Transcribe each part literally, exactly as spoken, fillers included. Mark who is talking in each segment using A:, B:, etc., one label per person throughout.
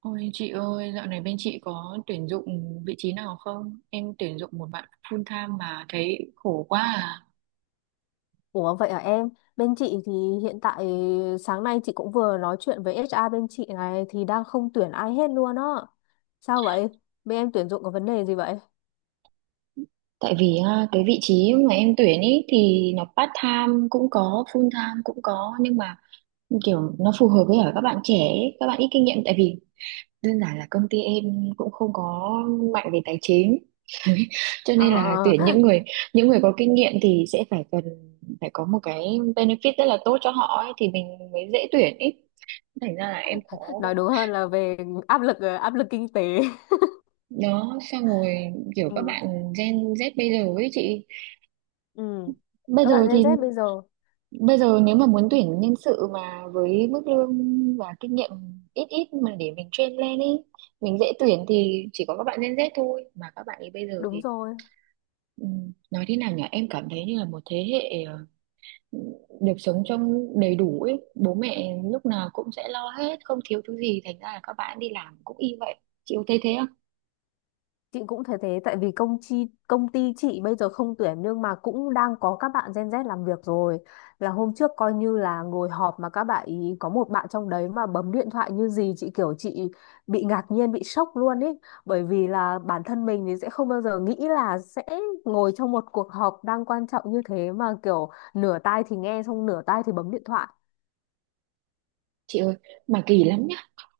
A: Ôi chị ơi, dạo này bên chị có tuyển dụng vị trí nào không? Em tuyển dụng một bạn full time mà thấy khổ quá à.
B: Ủa vậy à em? Bên chị thì hiện tại sáng nay chị cũng vừa nói chuyện với hát rờ bên chị này thì đang không tuyển ai hết luôn á. Sao vậy? Bên em tuyển dụng có vấn đề gì vậy?
A: Tại vì à, cái vị trí mà em tuyển ý thì nó part time cũng có, full time cũng có, nhưng mà kiểu nó phù hợp với ở các bạn trẻ, ấy, các bạn ít kinh nghiệm, tại vì đơn giản là công ty em cũng không có mạnh về tài chính. Cho nên là
B: Ờ,
A: tuyển những người những người có kinh nghiệm thì sẽ phải cần phải có một cái benefit rất là tốt cho họ ấy, thì mình mới dễ tuyển ý. Thành ra là em khó quá.
B: nói đúng hơn là về áp lực áp lực kinh tế.
A: Đó, xong rồi kiểu các
B: Ừ,
A: bạn Gen Z bây giờ ấy chị,
B: ừ,
A: bây
B: các
A: giờ
B: bạn Gen
A: thì
B: Z bây giờ
A: bây giờ nếu mà muốn tuyển nhân sự mà với mức lương và kinh nghiệm ít ít mà để mình train lên ấy, mình dễ tuyển thì chỉ có các bạn Gen Z thôi, mà các bạn ấy bây giờ
B: đúng
A: thì
B: rồi.
A: ừ, nói thế nào nhỉ, em cảm thấy như là một thế hệ ờ, được sống trong đầy đủ ấy, bố mẹ lúc nào cũng sẽ lo hết, không thiếu thứ gì, thành ra là các bạn đi làm cũng y vậy. Chị có thấy thế không?
B: Chị cũng thấy thế tại vì công ty công ty chị bây giờ không tuyển nhưng mà cũng đang có các bạn Gen Z làm việc rồi. Là hôm trước coi như là ngồi họp mà các bạn ý có một bạn trong đấy mà bấm điện thoại như gì chị kiểu chị bị ngạc nhiên bị sốc luôn ý bởi vì là bản thân mình thì sẽ không bao giờ nghĩ là sẽ ngồi trong một cuộc họp đang quan trọng như thế mà kiểu nửa tai thì nghe xong nửa tai thì bấm điện thoại.
A: Chị ơi, mà kỳ lắm nhá,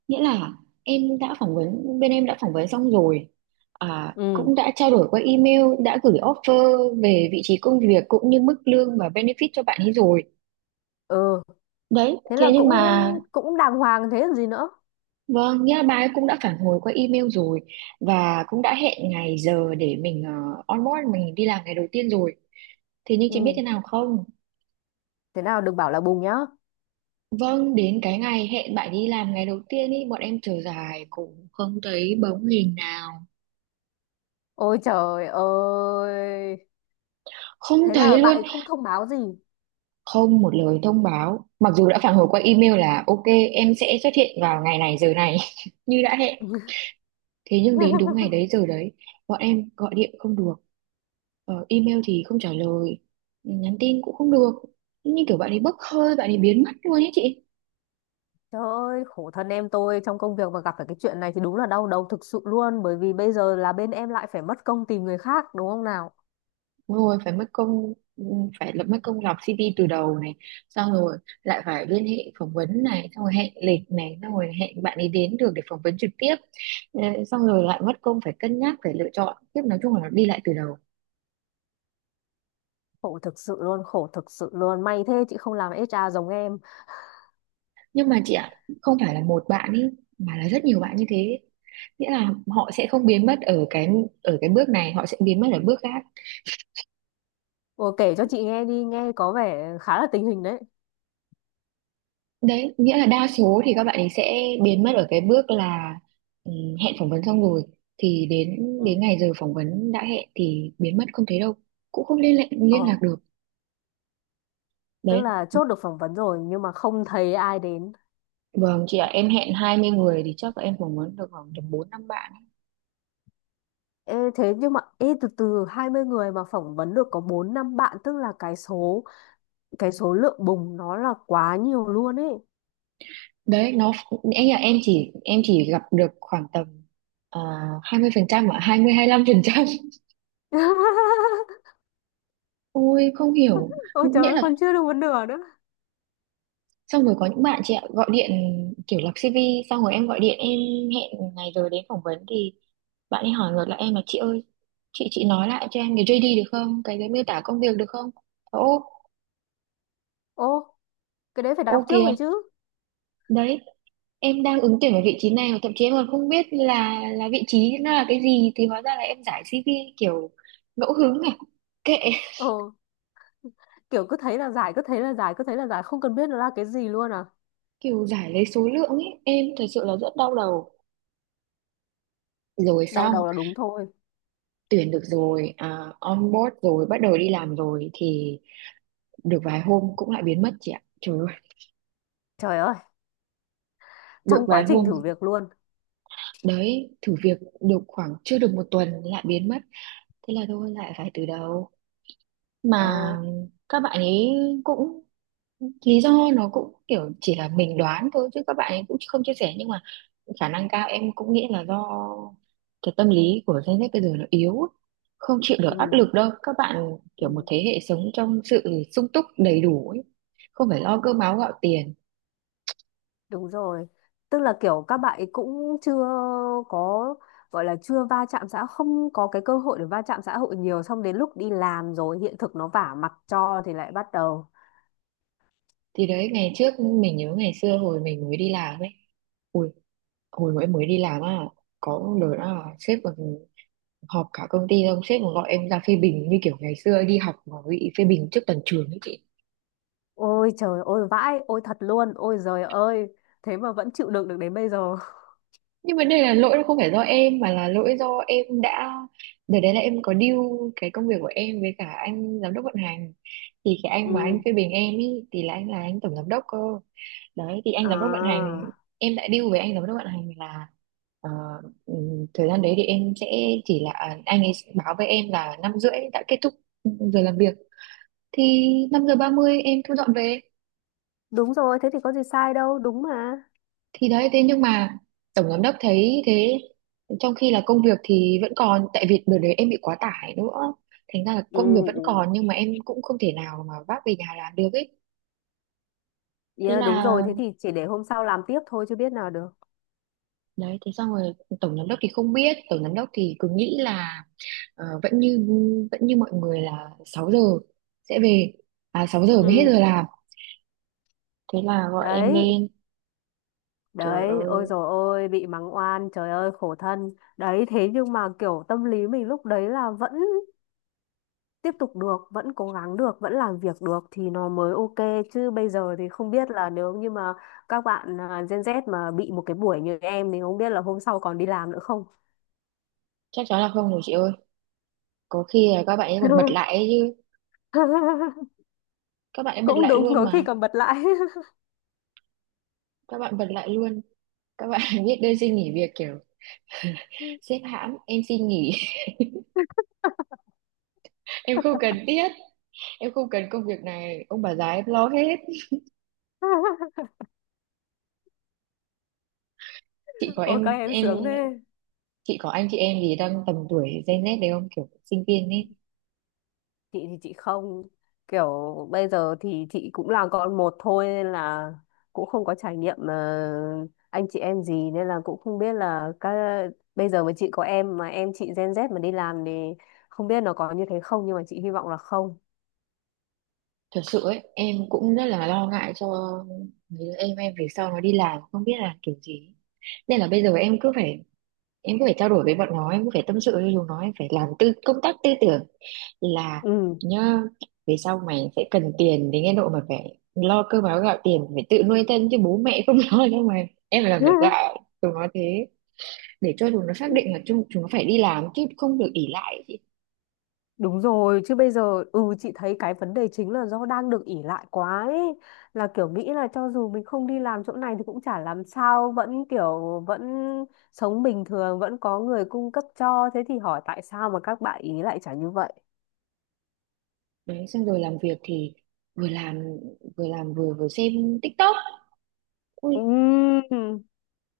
A: nghĩa là em đã phỏng vấn, bên em đã phỏng vấn xong rồi à,
B: Ừ,
A: cũng đã trao đổi qua email, đã gửi offer về vị trí công việc cũng như mức lương và benefit cho bạn ấy rồi.
B: ừ,
A: Đấy,
B: thế là
A: thế nhưng
B: cũng
A: mà
B: cũng đàng hoàng thế còn gì nữa.
A: vâng, nghĩa là bà ấy cũng đã phản hồi qua email rồi, và cũng đã hẹn ngày giờ để mình uh, onboard, mình đi làm ngày đầu tiên rồi. Thế nhưng chị biết
B: Ừ,
A: thế nào không?
B: thế nào đừng bảo là bùng nhá.
A: Vâng, đến cái ngày hẹn bạn đi làm ngày đầu tiên ý, bọn em chờ dài cũng không thấy bóng hình nào,
B: Ôi trời ơi.
A: không
B: Thế
A: thấy
B: là bạn
A: luôn.
B: ấy không thông báo gì.
A: Không một lời thông báo, mặc dù đã phản hồi qua email là ok, em sẽ xuất hiện vào ngày này giờ này như đã hẹn. Thế nhưng đến đúng ngày đấy giờ đấy, bọn em gọi điện không được, ờ, email thì không trả lời, nhắn tin cũng không được, như kiểu bạn ấy bốc hơi, bạn ấy biến mất luôn ấy chị.
B: Trời ơi, khổ thân em tôi, trong công việc mà gặp phải cái chuyện này thì đúng là đau đầu thực sự luôn, bởi vì bây giờ là bên em lại phải mất công tìm người khác đúng không nào?
A: Đúng rồi, phải mất công. Ừ, phải lập, mất công lọc xê vê từ đầu này, xong rồi lại phải liên hệ phỏng vấn này, xong rồi hẹn lịch này, xong rồi hẹn bạn ấy đến được để phỏng vấn trực tiếp. Ờ, xong rồi lại mất công phải cân nhắc, phải lựa chọn tiếp, nói chung là nó đi lại từ đầu.
B: Khổ thực sự luôn, khổ thực sự luôn. May thế chị không làm hát rờ giống em.
A: Nhưng mà chị ạ, không phải là một bạn ấy, mà là rất nhiều bạn như thế. Nghĩa là họ sẽ không biến mất ở cái ở cái bước này, họ sẽ biến mất ở bước khác.
B: Ồ, kể cho chị nghe đi, nghe có vẻ khá là tình hình đấy.
A: Đấy, nghĩa là đa số thì các bạn ấy sẽ biến mất ở cái bước là ừ, hẹn phỏng vấn xong rồi thì đến đến
B: Ừ.
A: ngày giờ phỏng vấn đã hẹn thì biến mất không thấy đâu, cũng không liên lạc
B: Ồ,
A: liên lạc được.
B: tức
A: Đấy,
B: là chốt được phỏng vấn rồi nhưng mà không thấy ai đến.
A: vâng, chị ạ, em hẹn hai mươi người thì chắc là em phỏng vấn được khoảng tầm bốn năm bạn.
B: Ê, thế nhưng mà ê, từ từ, hai mươi người mà phỏng vấn được có bốn năm bạn, tức là cái số cái số lượng bùng nó là quá nhiều luôn ấy.
A: Đấy, nó, em nghĩ là em chỉ em chỉ gặp được khoảng tầm à, hai mươi à, hai mươi phần trăm ạ, hai mươi hai lăm phần trăm. Ôi không hiểu,
B: Ôi trời
A: nghĩa
B: ơi,
A: là
B: còn chưa được một nửa nữa.
A: xong rồi có những bạn chị ạ, gọi điện kiểu lập si vi xong rồi em gọi điện, em hẹn ngày rồi đến phỏng vấn thì bạn ấy hỏi ngược lại em là chị ơi, chị chị nói lại cho em cái gi đê được không, cái cái miêu tả công việc được không. Ô,
B: Ô, cái đấy phải
A: ô
B: đọc trước
A: kìa,
B: rồi chứ.
A: đấy, em đang ứng tuyển ở vị trí này mà thậm chí em còn không biết là là vị trí nó là cái gì, thì hóa ra là em giải xê vê kiểu ngẫu hứng này, kệ,
B: ờ kiểu cứ thấy là giải, cứ thấy là giải, cứ thấy là giải, không cần biết nó là cái gì luôn à.
A: kiểu giải lấy số lượng ấy. Em thật sự là rất đau đầu. Rồi
B: Đau
A: xong,
B: đầu là đúng thôi.
A: tuyển được rồi à, on board rồi, bắt đầu đi làm rồi thì được vài hôm cũng lại biến mất chị ạ, trời ơi.
B: Trời ơi,
A: Được
B: trong quá
A: vài
B: trình
A: hôm
B: thử việc luôn.
A: Đấy, thử việc được khoảng chưa được một tuần lại biến mất. Thế là thôi lại phải từ đầu.
B: ờ
A: Mà các bạn ấy cũng, lý do nó cũng kiểu chỉ là mình đoán thôi chứ các bạn ấy cũng không chia sẻ, nhưng mà khả năng cao em cũng nghĩ là do cái tâm lý của Gen Z bây giờ nó yếu ấy. Không chịu được
B: ừ,
A: áp lực đâu, các bạn
B: ừ,
A: kiểu một thế hệ sống trong sự sung túc đầy đủ ấy, không phải lo cơm áo gạo tiền.
B: đúng rồi, tức là kiểu các bạn ấy cũng chưa có gọi là chưa va chạm xã, không có cái cơ hội để va chạm xã hội nhiều, xong đến lúc đi làm rồi hiện thực nó vả mặt cho thì lại bắt đầu.
A: Thì đấy, ngày trước mình nhớ ngày xưa hồi mình mới đi làm ấy, ui, hồi mà em mới đi làm á, có lần là sếp còn họp cả công ty xong sếp còn gọi em ra phê bình như kiểu ngày xưa đi học mà bị phê bình trước toàn trường ấy chị.
B: Ôi trời ôi vãi, ôi thật luôn, ôi giời ơi, thế mà vẫn chịu đựng được đến bây giờ.
A: Nhưng mà đây là lỗi nó không phải do em, mà là lỗi do em đã, đợt đấy là em có deal cái công việc của em với cả anh giám đốc vận hành, thì cái anh mà anh
B: Ừ.
A: phê bình em ý thì là anh, là anh tổng giám đốc cơ. Đấy, thì anh giám đốc vận hành,
B: À,
A: em đã deal với anh giám đốc vận hành là ờ, ừm, thời gian đấy thì em sẽ chỉ là, à, anh ấy báo với em là năm rưỡi đã kết thúc giờ làm việc, thì năm giờ ba mươi em thu dọn về.
B: đúng rồi, thế thì có gì sai đâu, đúng mà.
A: Thì đấy, thế nhưng mà tổng giám đốc thấy thế, trong khi là công việc thì vẫn còn, tại vì đợt đấy em bị quá tải nữa, thành ra là
B: Ừ,
A: công việc vẫn
B: ừ.
A: còn nhưng mà em cũng không thể nào mà vác về nhà làm được ấy. Thế
B: Yeah, đúng
A: là
B: rồi, thế thì chỉ để hôm sau làm tiếp thôi chứ biết nào được.
A: đấy, thế xong rồi, tổng giám đốc thì không biết, tổng giám đốc thì cứ nghĩ là ờ, vẫn như vẫn như mọi người là sáu giờ sẽ về, à sáu giờ mới hết
B: Ừ.
A: giờ làm. Thế là gọi em
B: Đấy,
A: lên. Trời
B: đấy, ôi
A: ơi,
B: rồi ôi, bị mắng oan, trời ơi khổ thân. Đấy, thế nhưng mà kiểu tâm lý mình lúc đấy là vẫn tiếp tục được, vẫn cố gắng được, vẫn làm việc được thì nó mới ok, chứ bây giờ thì không biết là nếu như mà các bạn à, Gen Z mà bị một cái buổi như em thì không biết là hôm sau còn đi làm nữa không.
A: chắc chắn là không rồi chị ơi, có khi là các bạn ấy còn bật lại ấy chứ. Các bạn ấy bật
B: Cũng
A: lại
B: đúng,
A: luôn
B: có khi
A: mà,
B: còn bật lại.
A: các bạn bật lại luôn, các bạn biết đơn xin nghỉ việc kiểu sếp hãm em xin nghỉ, em không cần thiết, em không cần công việc này, ông bà già em lo hết. chị có
B: Ôi các
A: em
B: em
A: em
B: sướng thế.
A: chị có anh chị em gì đang tầm tuổi Gen Z đấy không, kiểu sinh viên ấy?
B: Chị thì chị không, kiểu bây giờ thì chị cũng là con một thôi nên là cũng không có trải nghiệm ờ, anh chị em gì, nên là cũng không biết là các, bây giờ mà chị có em mà em chị Gen Z mà đi làm thì không biết nó có như thế không, nhưng mà chị hy vọng là không.
A: Thật sự ấy, em cũng rất là lo ngại cho mấy đứa em em về sau nó đi làm không biết là kiểu gì. Nên là bây giờ em cứ phải, em cứ phải trao đổi với bọn nó, em cứ phải tâm sự với chúng nó, em phải làm tư, công tác tư tưởng là
B: Ừ.
A: nhá, về sau mày sẽ cần tiền đến cái độ mà phải lo cơm áo gạo tiền, phải tự nuôi thân chứ bố mẹ không lo đâu mày. Em phải làm, phải gạo chúng nó thế để cho chúng nó xác định là chúng, chúng nó phải đi làm chứ không được ỷ lại ấy chị.
B: Đúng rồi, chứ bây giờ ừ chị thấy cái vấn đề chính là do đang được ỷ lại quá ấy. Là kiểu nghĩ là cho dù mình không đi làm chỗ này thì cũng chả làm sao, vẫn kiểu vẫn sống bình thường, vẫn có người cung cấp cho. Thế thì hỏi tại sao mà các bạn ý lại chả như vậy?
A: Đấy, xong rồi làm việc thì vừa làm vừa làm vừa vừa xem TikTok. Ui,
B: Ừm.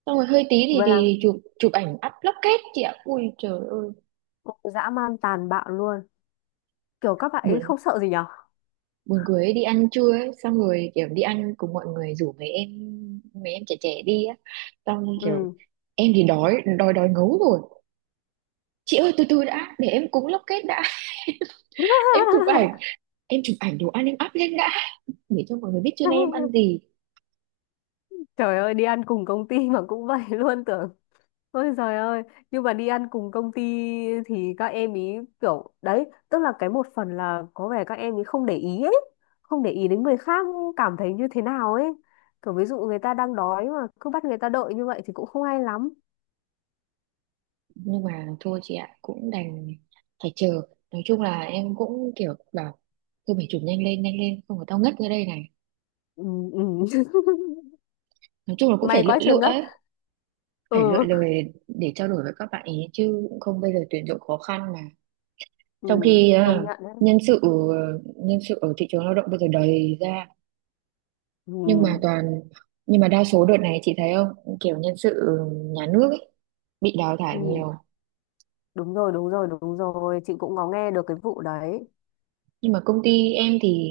A: xong rồi hơi tí thì
B: Vừa là
A: thì chụp, chụp ảnh up lóc kết chị ạ, ui trời ơi,
B: dã man tàn bạo luôn. Kiểu các bạn ấy
A: buồn
B: không sợ gì nhở?
A: buồn cười ấy. Đi ăn trưa ấy, xong rồi kiểu đi ăn cùng mọi người, rủ mấy em, mấy em trẻ trẻ đi á, xong kiểu
B: Ừ.
A: em thì đói, đói đói ngấu rồi. Chị ơi, từ từ đã để em cúng lóc kết đã, em chụp ảnh, em chụp ảnh đồ ăn em up lên đã, để cho mọi người biết trên em ăn gì.
B: Trời ơi, đi ăn cùng công ty mà cũng vậy luôn tưởng. Ôi giời ơi, nhưng mà đi ăn cùng công ty thì các em ý kiểu đấy, tức là cái một phần là có vẻ các em ý không để ý ấy, không để ý đến người khác cảm thấy như thế nào ấy. Kiểu ví dụ người ta đang đói mà cứ bắt người ta đợi như vậy thì cũng không hay lắm.
A: Nhưng mà thôi chị ạ, cũng đành phải chờ, nói chung là em cũng kiểu bảo thôi mày chụp nhanh lên, nhanh lên, không có tao ngất ra đây này.
B: Ừ, ừ.
A: Nói chung là cũng phải
B: May
A: lựa
B: quá chưa
A: lựa
B: ngất.
A: ấy, phải lựa
B: Ừ,
A: lời để trao đổi với các bạn ý, chứ không bây giờ tuyển dụng khó khăn mà.
B: ừ,
A: Trong khi
B: công
A: à,
B: nhận đấy.
A: nhân sự ờ, nhân sự ở thị trường lao động bây giờ đầy ra,
B: Ừ,
A: nhưng mà toàn, nhưng mà đa số đợt này chị thấy không, kiểu nhân sự nhà nước ấy, bị đào thải
B: ừ,
A: nhiều.
B: đúng rồi, đúng rồi, đúng rồi, chị cũng có nghe được cái vụ đấy.
A: Nhưng mà công ty em thì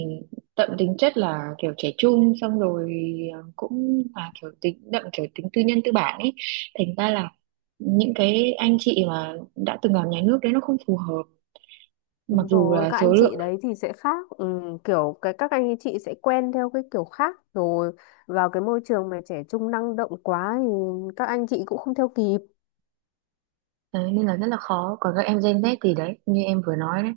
A: đậm tính chất là kiểu trẻ trung, xong rồi à, cũng là kiểu tính đậm, kiểu tính tư nhân tư bản ấy, thành ra là những cái anh chị mà đã từng làm nhà nước đấy nó không phù hợp, mặc
B: Đúng
A: dù
B: rồi,
A: là
B: các
A: số
B: anh chị
A: lượng.
B: đấy thì sẽ khác, ừ, kiểu cái các anh chị sẽ quen theo cái kiểu khác rồi, vào cái môi trường mà trẻ trung năng động quá thì các anh chị cũng không theo kịp.
A: Đấy, nên là rất là khó. Còn các em Gen Z thì đấy, như em vừa nói đấy,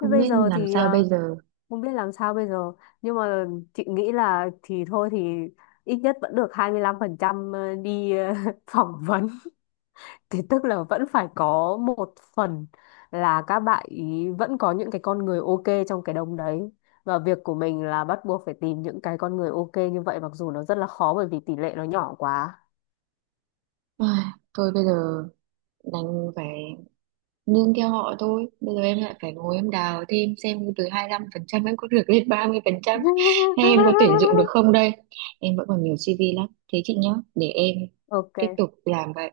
B: Thế bây
A: biết
B: giờ
A: làm
B: thì
A: sao bây
B: ờ,
A: giờ.
B: không biết làm sao bây giờ, nhưng mà chị nghĩ là thì thôi thì ít nhất vẫn được hai mươi lăm phần trăm ờ, đi ờ, phỏng vấn. Thì tức là vẫn phải có một phần là các bạn ý vẫn có những cái con người ok trong cái đống đấy. Và việc của mình là bắt buộc phải tìm những cái con người ok như vậy, mặc dù nó rất là khó bởi vì tỷ lệ nó nhỏ quá.
A: Ai, thôi bây giờ đành phải nương theo họ thôi. Bây giờ em lại phải ngồi em đào thêm xem từ hai mươi lăm phần trăm em có được lên ba mươi phần trăm, hay em có tuyển dụng được không đây. Em vẫn còn nhiều si vi lắm. Thế chị nhá, để em
B: Ok.
A: tiếp tục làm vậy.